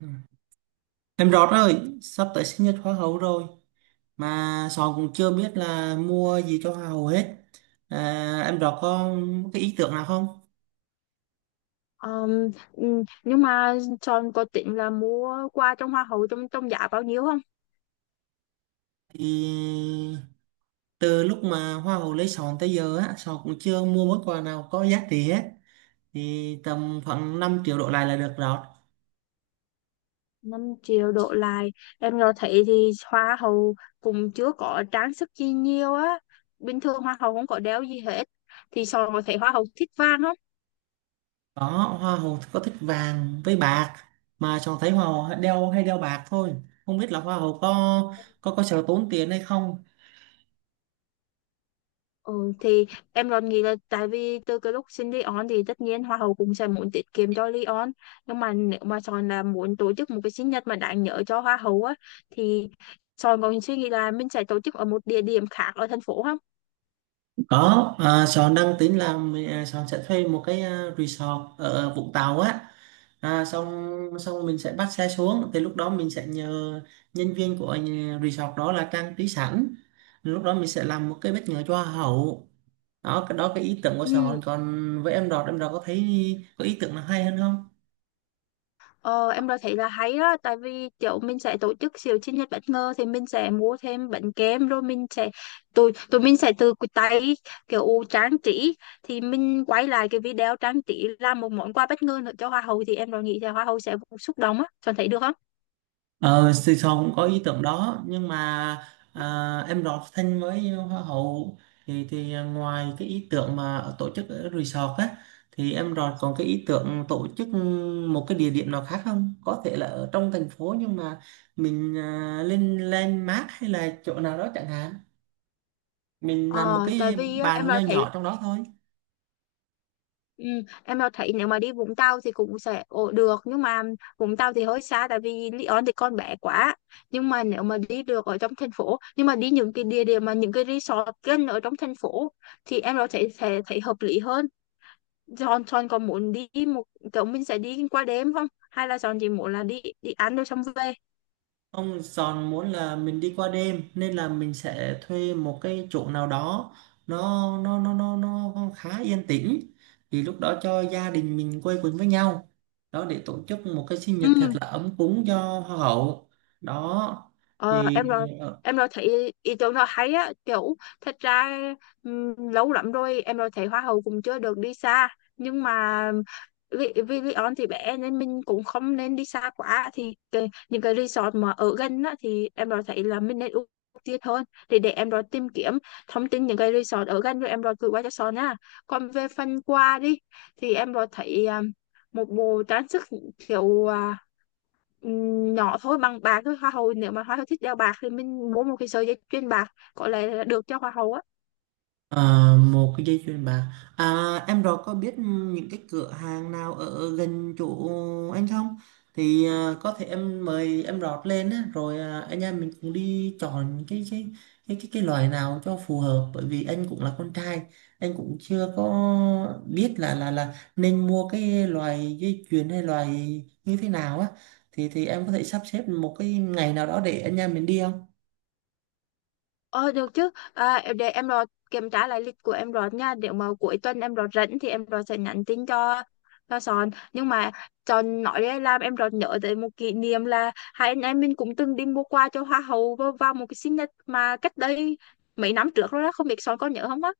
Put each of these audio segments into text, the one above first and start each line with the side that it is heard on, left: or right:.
right: Ừ. Em Rọt ơi, sắp tới sinh nhật hoa hậu rồi mà Sòn cũng chưa biết là mua gì cho hoa hậu hết. À, em Rọt có cái ý tưởng nào không?
left: Ờm, nhưng mà Son có tính là mua quà trong hoa hậu trong trong giá bao nhiêu không?
right: Thì từ lúc mà hoa hậu lấy Sòn tới giờ á, Sòn cũng chưa mua món quà nào có giá trị hết. Thì tầm khoảng 5 triệu đổ lại là được Rọt.
left: 5 triệu đổ lại. Em nó thấy thì hoa hậu cũng chưa có trang sức gì nhiều á. Bình thường hoa hậu không có đeo gì hết. Thì Son có thấy hoa hậu thích vàng không?
right: Đó, hoa hậu có thích vàng với bạc mà Sòn thấy hoa hậu đeo hay đeo bạc thôi. Không biết là hoa hậu có sợ tốn tiền hay không?
left: Ừ, thì em còn nghĩ là tại vì từ cái lúc xin Leon thì tất nhiên Hoa hậu cũng sẽ muốn tiết kiệm cho Leon, nhưng mà nếu mà Sòn là muốn tổ chức một cái sinh nhật mà đáng nhớ cho Hoa hậu á thì Sòn còn suy nghĩ là mình sẽ tổ chức ở một địa điểm khác ở thành phố không?
right: Có, Sơn đang tính làm, Sơn sẽ thuê một cái resort ở Vũng Tàu á. Xong xong mình sẽ bắt xe xuống, thì lúc đó mình sẽ nhờ nhân viên của resort đó là trang trí sẵn. Lúc đó mình sẽ làm một cái bất ngờ cho hoa hậu. Đó cái ý tưởng của
left: Ừ.
right: Sơn, còn với em Đọt có thấy có ý tưởng nào hay hơn không?
left: Ờ, em đã thấy là hay đó tại vì kiểu mình sẽ tổ chức siêu sinh nhật bất ngờ thì mình sẽ mua thêm bánh kem rồi mình sẽ tụi tụi mình sẽ tự tay kiểu trang trí thì mình quay lại cái video trang trí làm một món quà bất ngờ nữa cho hoa hậu thì em đã nghĩ là hoa hậu sẽ xúc động á. Cho thấy được không?
right: Ờ, thì Sòn có ý tưởng đó nhưng mà em đọt Thanh với Hoa hậu, thì ngoài cái ý tưởng mà tổ chức ở resort á, thì em đọt còn cái ý tưởng tổ chức một cái địa điểm nào khác không? Có thể là ở trong thành phố nhưng mà mình lên landmark hay là chỗ nào đó chẳng hạn, mình làm một
left: Ờ, Tại
right: cái
left: vì á, em
right: bàn nho
left: đã thấy.
right: nhỏ trong đó thôi.
left: Ừ, em mà thấy nếu mà đi Vũng Tàu thì cũng sẽ ổ được nhưng mà Vũng Tàu thì hơi xa tại vì Lý Sơn thì con bé quá, nhưng mà nếu mà đi được ở trong thành phố nhưng mà đi những cái địa điểm mà những cái resort gần ở trong thành phố thì em có thể sẽ thấy hợp lý hơn. John John có muốn đi một kiểu mình sẽ đi qua đêm không, hay là John chỉ muốn là đi đi ăn rồi xong về?
right: Ông Giòn muốn là mình đi qua đêm nên là mình sẽ thuê một cái chỗ nào đó nó khá yên tĩnh, thì lúc đó cho gia đình mình quây quần với nhau, đó để tổ chức một cái sinh
left: Ừ.
right: nhật thật là ấm cúng cho hoa hậu. Đó
left: Ờ,
right: thì
left: em rồi
right: ờ,
left: em rồi thấy ý ý tưởng nó hay á, kiểu thật ra lâu lắm rồi em rồi thấy hoa hậu cũng chưa được đi xa, nhưng mà vì vì Leon thì bé nên mình cũng không nên đi xa quá, thì cái, những cái resort mà ở gần á thì em rồi thấy là mình nên ưu tiên hơn, thì để em rồi tìm kiếm thông tin những cái resort ở gần rồi em rồi gửi qua cho Son á. Còn về phần quà đi thì em rồi thấy một bộ trang sức kiểu nhỏ thôi, bằng bạc thôi, hoa hậu nếu mà hoa hậu thích đeo bạc thì mình mua một cái sợi dây chuyền bạc có lẽ là được cho hoa hậu á.
right: ờ, một cái dây chuyền bạc, em rồi có biết những cái cửa hàng nào ở gần chỗ anh không? Thì có thể em mời em rót lên á, rồi anh em mình cùng đi chọn cái loại nào cho phù hợp, bởi vì anh cũng là con trai, anh cũng chưa có biết là nên mua cái loại dây chuyền hay loại như thế nào á, thì em có thể sắp xếp một cái ngày nào đó để anh em mình đi không?
left: Ờ Được chứ. Để em rồi kiểm tra lại lịch của em rồi nha, nếu mà cuối tuần em rồi rảnh thì em rồi sẽ nhắn tin cho Sòn, nhưng mà Sòn nói đấy làm em rồi nhớ tới một kỷ niệm là hai anh em mình cũng từng đi mua quà cho hoa hậu vào vào một cái sinh nhật mà cách đây mấy năm trước rồi đó, không biết Sòn có nhớ không á?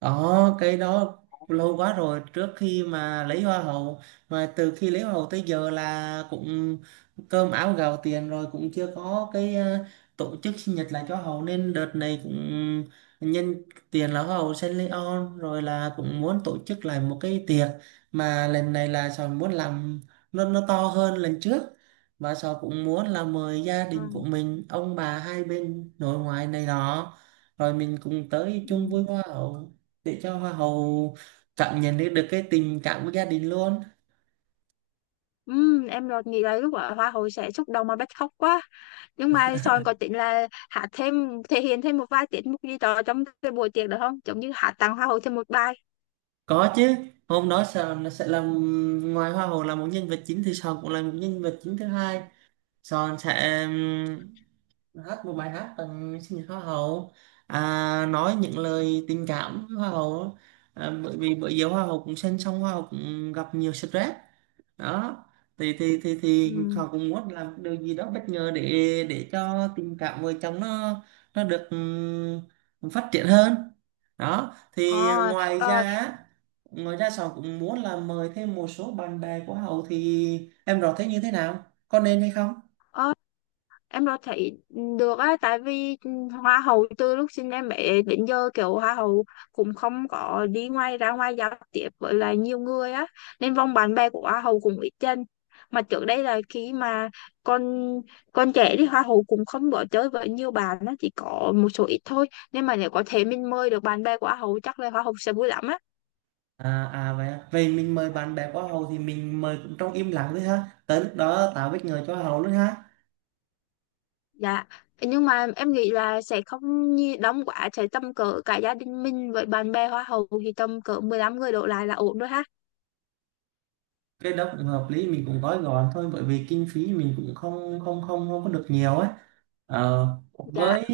right: Đó, cái đó lâu quá rồi, trước khi mà lấy hoa hậu, mà từ khi lấy hoa hậu tới giờ là cũng cơm áo gạo tiền rồi cũng chưa có cái tổ chức sinh nhật lại cho hậu, nên đợt này cũng nhân tiền là hoa hậu Saint Leon rồi là cũng muốn tổ chức lại một cái tiệc, mà lần này là Sòn muốn làm nó to hơn lần trước, và Sòn cũng muốn là mời gia
left: Ừ.
right: đình của mình ông bà hai bên nội ngoại này đó, rồi mình cùng tới
left: Ừ.
right: chung vui hoa hậu, để cho hoa hậu cảm nhận được, được cái tình cảm của gia đình luôn.
left: Em đột nghĩ là lúc ở Hoa hậu sẽ xúc động mà bật khóc quá, nhưng mà sòn có tính là hát thêm, thể hiện thêm một vài tiết mục gì đó trong cái buổi tiệc được không, giống như hát tặng Hoa hậu thêm một bài?
right: Có chứ, hôm đó sòn nó sẽ làm, ngoài hoa hậu là một nhân vật chính thì Sòn cũng là một nhân vật chính thứ hai. Sòn sẽ hát một bài hát tặng sinh nhật hoa hậu, nói những lời tình cảm với hoa hậu, bởi vì bởi giờ hoa hậu cũng sinh xong, hoa hậu cũng gặp nhiều stress đó, thì
left: Ừm.
right: họ cũng muốn làm điều gì đó bất ngờ để cho tình cảm vợ chồng nó được phát triển hơn. Đó thì
left: À,
right: ngoài ra
left: rồi
right: á, ngoài ra họ cũng muốn là mời thêm một số bạn bè của Hậu, thì em rõ thế như thế nào, có nên hay không?
left: em đâu thấy được á, tại vì hoa hậu từ lúc sinh em bé đến giờ kiểu hoa hậu cũng không có đi ngoài, ra ngoài giao tiếp với lại nhiều người á, nên vòng bạn bè của hoa hậu cũng ít dần, mà trước đây là khi mà con con trẻ đi hoa hậu cũng không có chơi với nhiều bạn á, chỉ có một số ít thôi, nên mà nếu có thể mình mời được bạn bè của hoa hậu chắc là hoa hậu sẽ vui lắm á.
right: Vậy à. Vậy mình mời bạn bè của Hậu thì mình mời cũng trong im lặng thôi ha, tới lúc đó tạo bất ngờ cho Hậu luôn ha.
left: Dạ, nhưng mà em nghĩ là sẽ không nhi đông quá, sẽ tầm cỡ cả gia đình mình với bạn bè hoa hậu thì tầm cỡ 15 người đổ lại là ổn rồi ha.
right: Cái đó cũng hợp lý, mình cũng gói gọn thôi, bởi vì kinh phí mình cũng không không không không có được nhiều ấy. Ờ,
left: Dạ.
right: với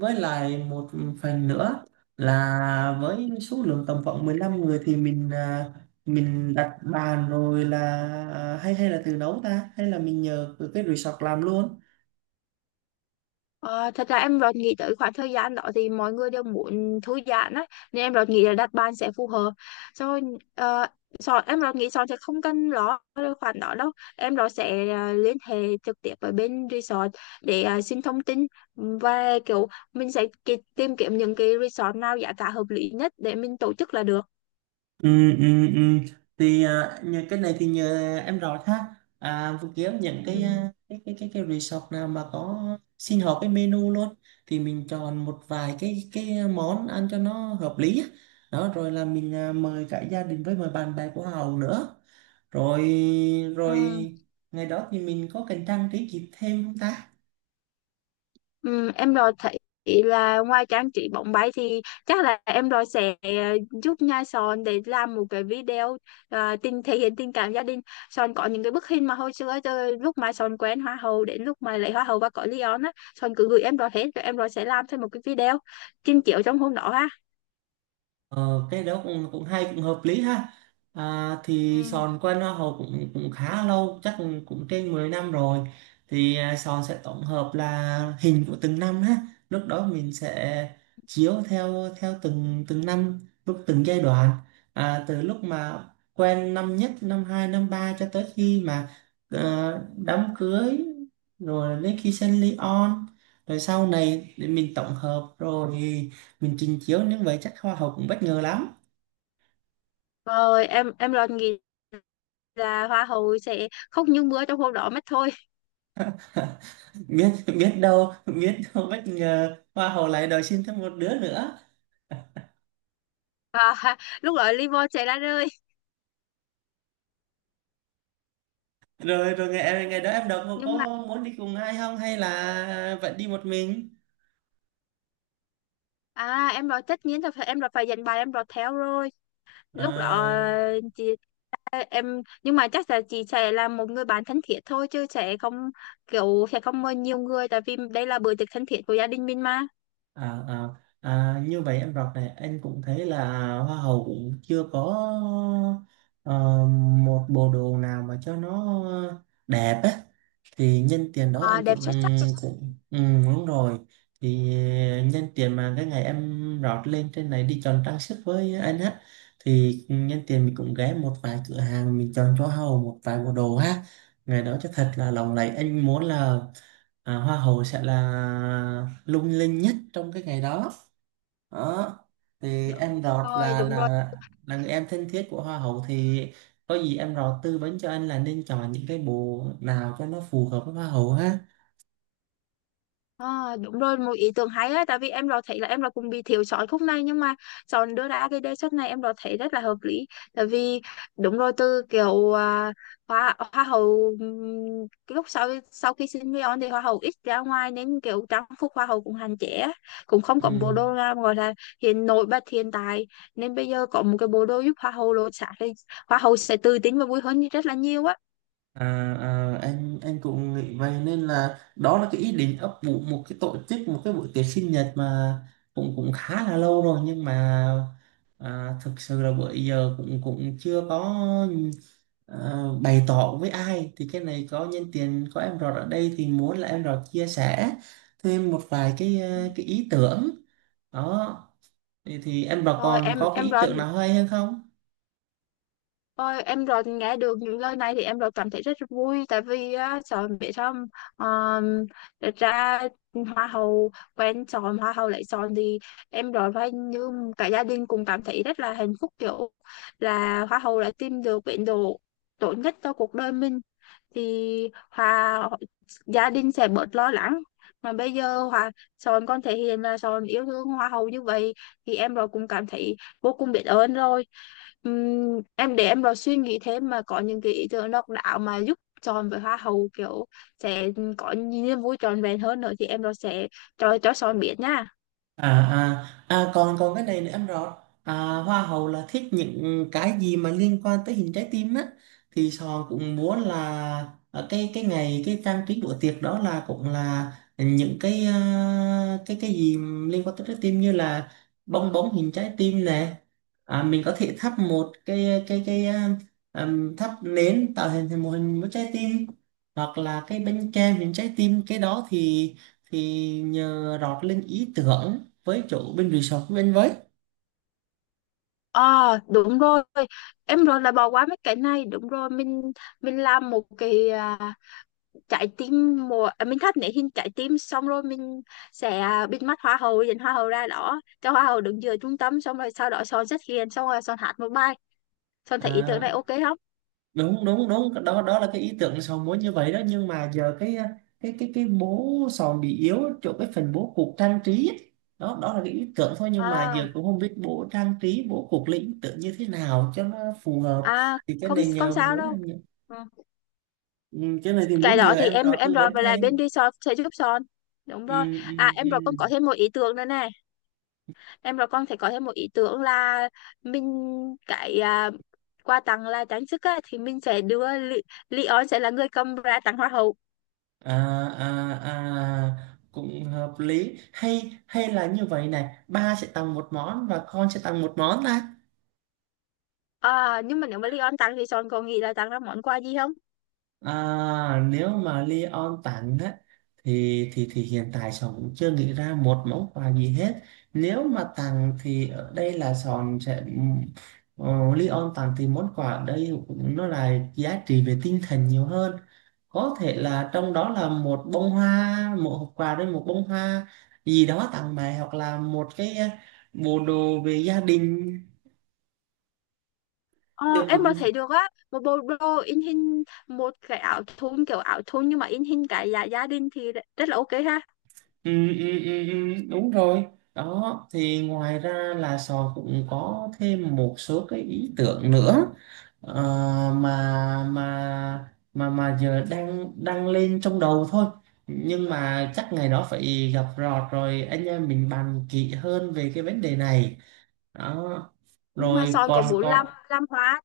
right: với lại một phần nữa là với số lượng tầm khoảng 15 người thì mình mình đặt bàn rồi là hay hay là tự nấu ta, hay là mình nhờ cái resort làm luôn.
left: Ờ, Thật ra em rồi nghĩ tới khoảng thời gian đó thì mọi người đều muốn thư giãn á, nên em rồi nghĩ là đặt bàn sẽ phù hợp. Rồi. ờ, em rồi nghĩ Sòn sẽ không cần lo về khoản đó đâu. Em rồi sẽ liên hệ trực tiếp với bên resort để xin thông tin, và kiểu mình sẽ tìm kiếm những cái resort nào giá cả hợp lý nhất để mình tổ chức là được.
right: Ừ, ừ, ừ. Thì nhờ cái này thì nhờ em rõ ha, vừa kiếm những cái
left: Ừ,
right: cái resort nào mà có xin họ cái menu luôn, thì mình chọn một vài cái món ăn cho nó hợp lý á. Đó rồi là mình mời cả gia đình với mời bạn bè của Hậu nữa, rồi rồi
left: ừ,
right: ngày đó thì mình có cần trang trí gì thêm không ta?
left: ừ, em rồi thấy là ngoài trang trí bóng bay thì chắc là em rồi sẽ giúp nha Sòn để làm một cái video tình, thể hiện tình cảm gia đình. Sòn có những cái bức hình mà hồi xưa từ lúc mà Sòn quen hoa hậu đến lúc mà lấy hoa hậu và có Leon á, Sòn cứ gửi em rồi hết rồi em rồi sẽ làm thêm một cái video trình chiếu trong hôm đó ha.
right: Ờ, cái đó cũng cũng hay, cũng hợp lý ha. À, thì
left: Ừ.
right: Sòn quen Hoa Hậu cũng cũng khá lâu, chắc cũng, cũng trên 10 năm rồi. Thì Sòn sẽ tổng hợp là hình của từng năm ha, lúc đó mình sẽ chiếu theo theo từng từng năm, lúc từng giai đoạn, từ lúc mà quen năm nhất, năm hai, năm ba, cho tới khi mà đám cưới, rồi đến khi sinh ly on, rồi sau này để mình tổng hợp rồi mình trình chiếu, nhưng vậy chắc hoa hậu cũng bất ngờ lắm.
left: Rồi em rồi nghĩ là hoa hậu sẽ khóc như mưa trong hôm đó mất thôi.
right: Biết biết đâu biết đâu bất ngờ hoa hậu lại đòi xin thêm một đứa nữa.
left: Và lúc đó Livon sẽ ra rơi,
right: Rồi rồi Ngày ngày đó em đọc có
left: nhưng mà.
right: muốn đi cùng ai không, hay là vẫn đi một mình?
left: Em rồi tất nhiên là phải, em rồi phải dành bài, em rồi theo rồi. Lúc đó
right: à,
left: chị em, nhưng mà chắc là chị sẽ là một người bạn thân thiết thôi, chứ sẽ không, kiểu sẽ không mời nhiều người, tại vì đây là bữa tiệc thân thiết của gia đình mình mà.
right: à, à, À, như vậy em đọc này, anh cũng thấy là hoa hậu cũng chưa có ờ, một bộ đồ nào mà cho nó đẹp á, thì nhân tiền đó anh
left: Đẹp
right: cũng
left: xuất sắc luôn.
right: cũng đúng rồi. Thì nhân tiền mà cái ngày em rót lên trên này đi chọn trang sức với anh á, thì nhân tiền mình cũng ghé một vài cửa hàng mình chọn cho hầu một vài bộ đồ ha. Ngày đó cho thật là lộng lẫy, anh muốn là hoa hậu sẽ là lung linh nhất trong cái ngày đó. Đó thì
left: Được
right: em Rọt
left: rồi, đúng rồi.
right: là người em thân thiết của hoa hậu, thì có gì em Rọt tư vấn cho anh là nên chọn những cái bộ nào cho nó phù hợp với hoa hậu ha.
left: À, đúng rồi, một ý tưởng hay á, tại vì em đó thấy là em đó cũng bị thiếu sót khúc này, nhưng mà chọn đưa ra cái đề xuất này em đó thấy rất là hợp lý, tại vì đúng rồi, từ kiểu hoa hoa hậu cái lúc sau sau khi sinh viên thì hoa hậu ít ra ngoài nên kiểu trang phục hoa hậu cũng hạn chế á. Cũng không có
right: Ừ.
left: bộ đồ nào gọi là hiện, nổi bật hiện tại, nên bây giờ có một cái bộ đồ giúp hoa hậu lột xác thì hoa hậu sẽ tự tin và vui hơn rất là nhiều á.
right: à, anh cũng nghĩ vậy, nên là đó là cái ý định ấp ủ một cái tổ chức một cái buổi tiệc sinh nhật mà cũng cũng khá là lâu rồi, nhưng mà À, thực sự là bữa giờ cũng cũng chưa có à, bày tỏ với ai, thì cái này có nhân tiện có em Rọt ở đây thì muốn là em Rọt chia sẻ thêm một vài cái
left: Ừ.
right: cái ý tưởng. Đó thì em Rọt
left: Rồi
right: còn
left: em
right: có cái
left: em
right: ý
left: rồi.
right: tưởng nào hay hơn không?
left: Ôi, em rồi nghe được những lời này thì em rồi cảm thấy rất vui, tại vì á, sợ biết không, um, ra hoa hậu quen chọn, hoa hậu lại chọn thì em rồi phải như cả gia đình cùng cảm thấy rất là hạnh phúc, kiểu là hoa hậu đã tìm được bến đỗ tốt nhất cho cuộc đời mình, thì hòa gia đình sẽ bớt lo lắng, mà bây giờ hòa Sòn con thể hiện là Sòn yêu thương hoa hậu như vậy thì em rồi cũng cảm thấy vô cùng biết ơn rồi. Em để em vào suy nghĩ thêm mà có những cái ý tưởng độc đáo mà giúp chọn với hoa hậu, kiểu sẽ có niềm vui trọn vẹn hơn nữa, thì em rồi sẽ cho Son biết nha.
right: Còn còn cái này nữa em rõ, à, hoa hậu là thích những cái gì mà liên quan tới hình trái tim á, thì Sòn cũng muốn là ở cái ngày cái trang trí bữa tiệc đó là cũng là những cái cái gì liên quan tới trái tim, như là bong bóng hình trái tim nè, mình có thể thắp một cái thắp nến tạo hình thành một hình một trái tim, hoặc là cái bánh kem hình trái tim. Cái đó thì nhờ rót lên ý tưởng với chủ bên resort của bên với.
left: Ờ Đúng rồi, em rồi là bỏ qua mấy cái này, đúng rồi mình làm một cái trái tim mùa mình thắt nét hình trái tim xong rồi mình sẽ bịt mắt hoa hậu dẫn hoa hậu ra đó cho hoa hậu đứng giữa trung tâm, xong rồi sau đó Son xuất hiện, xong rồi Son hát một bài. Son thấy ý
right: À,
left: tưởng này ok không?
right: đúng đúng đúng đó, đó là cái ý tưởng Sòn muốn như vậy đó, nhưng mà giờ cái bố Sòn bị yếu chỗ cái phần bố cục trang trí ấy. Đó đó là cái ý tưởng thôi, nhưng mà
left: À
right: giờ cũng không biết bố trang trí bố cục lấy ý tưởng như thế nào cho nó phù hợp,
left: à,
right: thì cái
left: không
right: này
left: không
right: nhờ
left: sao
right: muốn
left: đâu. Ừ.
right: ừ, cái này thì muốn
left: Cái
right: nhờ
left: đó thì
right: em
left: em
right: đó
left: em
right: tư
left: rồi
right: vấn
left: với lại bên
right: thêm.
left: resort sẽ giúp son, đúng
right: ừ,
left: rồi.
right: ừ,
left: Em rồi
right: ừ.
left: con có thêm một ý tưởng nữa này. Em rồi con phải có thêm một ý tưởng là mình cái quà tặng là trang sức á, thì mình sẽ đưa Leon sẽ là người cầm ra tặng hoa hậu.
right: à à À, cũng hợp lý, hay hay là như vậy này, ba sẽ tặng một món và con sẽ tặng một món ta.
left: Nhưng mà nếu mà Leon tặng thì son còn nghĩ là tặng ra món quà gì không?
right: À, nếu mà Leon tản á, thì hiện tại Sòn cũng chưa nghĩ ra một món quà gì hết. Nếu mà tặng thì ở đây là Sòn sẽ Leon tặng thì món quà ở đây cũng nó là giá trị về tinh thần nhiều hơn. Có thể là trong đó là một bông hoa, một hộp quà đấy, một bông hoa gì đó tặng mẹ, hoặc là một cái bộ đồ về gia đình.
left: Ờ,
right: Được.
left: em mà thấy được á, một bộ đồ in hình, một cái áo thun, kiểu áo thun nhưng mà in hình cái gia gia đình thì rất là ok ha.
right: Ừ, đúng rồi. Đó thì ngoài ra là Sò cũng có thêm một số cái ý tưởng nữa, ờ, mà giờ đang đang lên trong đầu thôi, nhưng mà chắc ngày đó phải gặp Rọt rồi anh em mình bàn kỹ hơn về cái vấn đề này. Đó
left: Nhưng mà
right: rồi
left: son có
right: còn
left: muốn làm
right: còn
left: làm hoa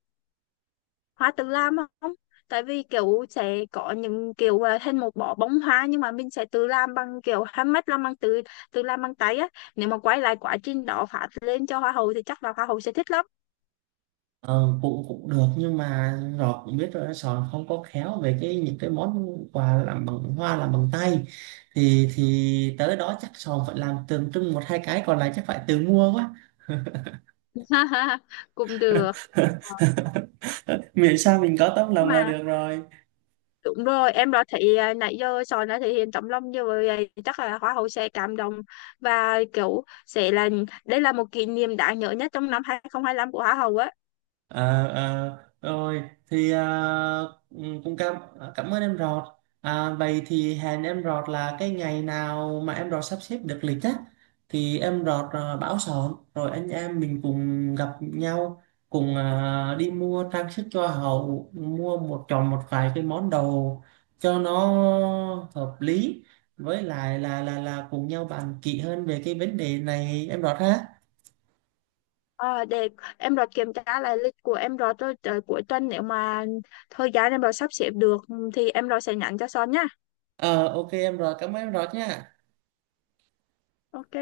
left: hoa tự làm không, tại vì kiểu sẽ có những kiểu thành một bó bông hoa, nhưng mà mình sẽ tự làm bằng kiểu handmade, làm bằng tự tự làm bằng tay á, nếu mà quay lại quá trình đó phát lên cho hoa hậu thì chắc là hoa hậu sẽ thích lắm.
right: Ờ, cũng cũng được, nhưng mà Ngọc cũng biết rồi đó, Sòn không có khéo về cái những cái món quà làm bằng hoa làm bằng tay, thì tới đó chắc Sòn phải làm tượng trưng một hai cái, còn lại chắc phải tự mua quá.
left: cũng được. Ờ,
right: Miễn sao mình có tấm
left: nhưng
right: lòng là
left: mà
right: được rồi.
left: đúng rồi em đã thấy nãy giờ Sòn đã thể hiện tấm lòng như vậy chắc là Hoa hậu sẽ cảm động, và kiểu sẽ là đây là một kỷ niệm đáng nhớ nhất trong năm 2025 của Hoa hậu á.
right: Ờ, ờ, rồi thì ừ, cũng cảm cảm ơn em Rọt. À, vậy thì hẹn em Rọt là cái ngày nào mà em Rọt sắp xếp được lịch á, thì em Rọt báo sòn rồi anh em mình cùng gặp nhau, cùng đi mua trang sức cho hậu, mua một chọn một vài cái món đồ cho nó hợp lý, với lại là cùng nhau bàn kỹ hơn về cái vấn đề này em Rọt ha.
left: Ờ, để em rồi kiểm tra lại lịch của em Rọt rồi tôi tới cuối tuần, nếu mà thời gian em rồi sắp xếp được thì em rồi sẽ nhắn cho Son nhá.
right: Ờ, ok em Rọt, cảm ơn em Rọt nha.
left: Ok.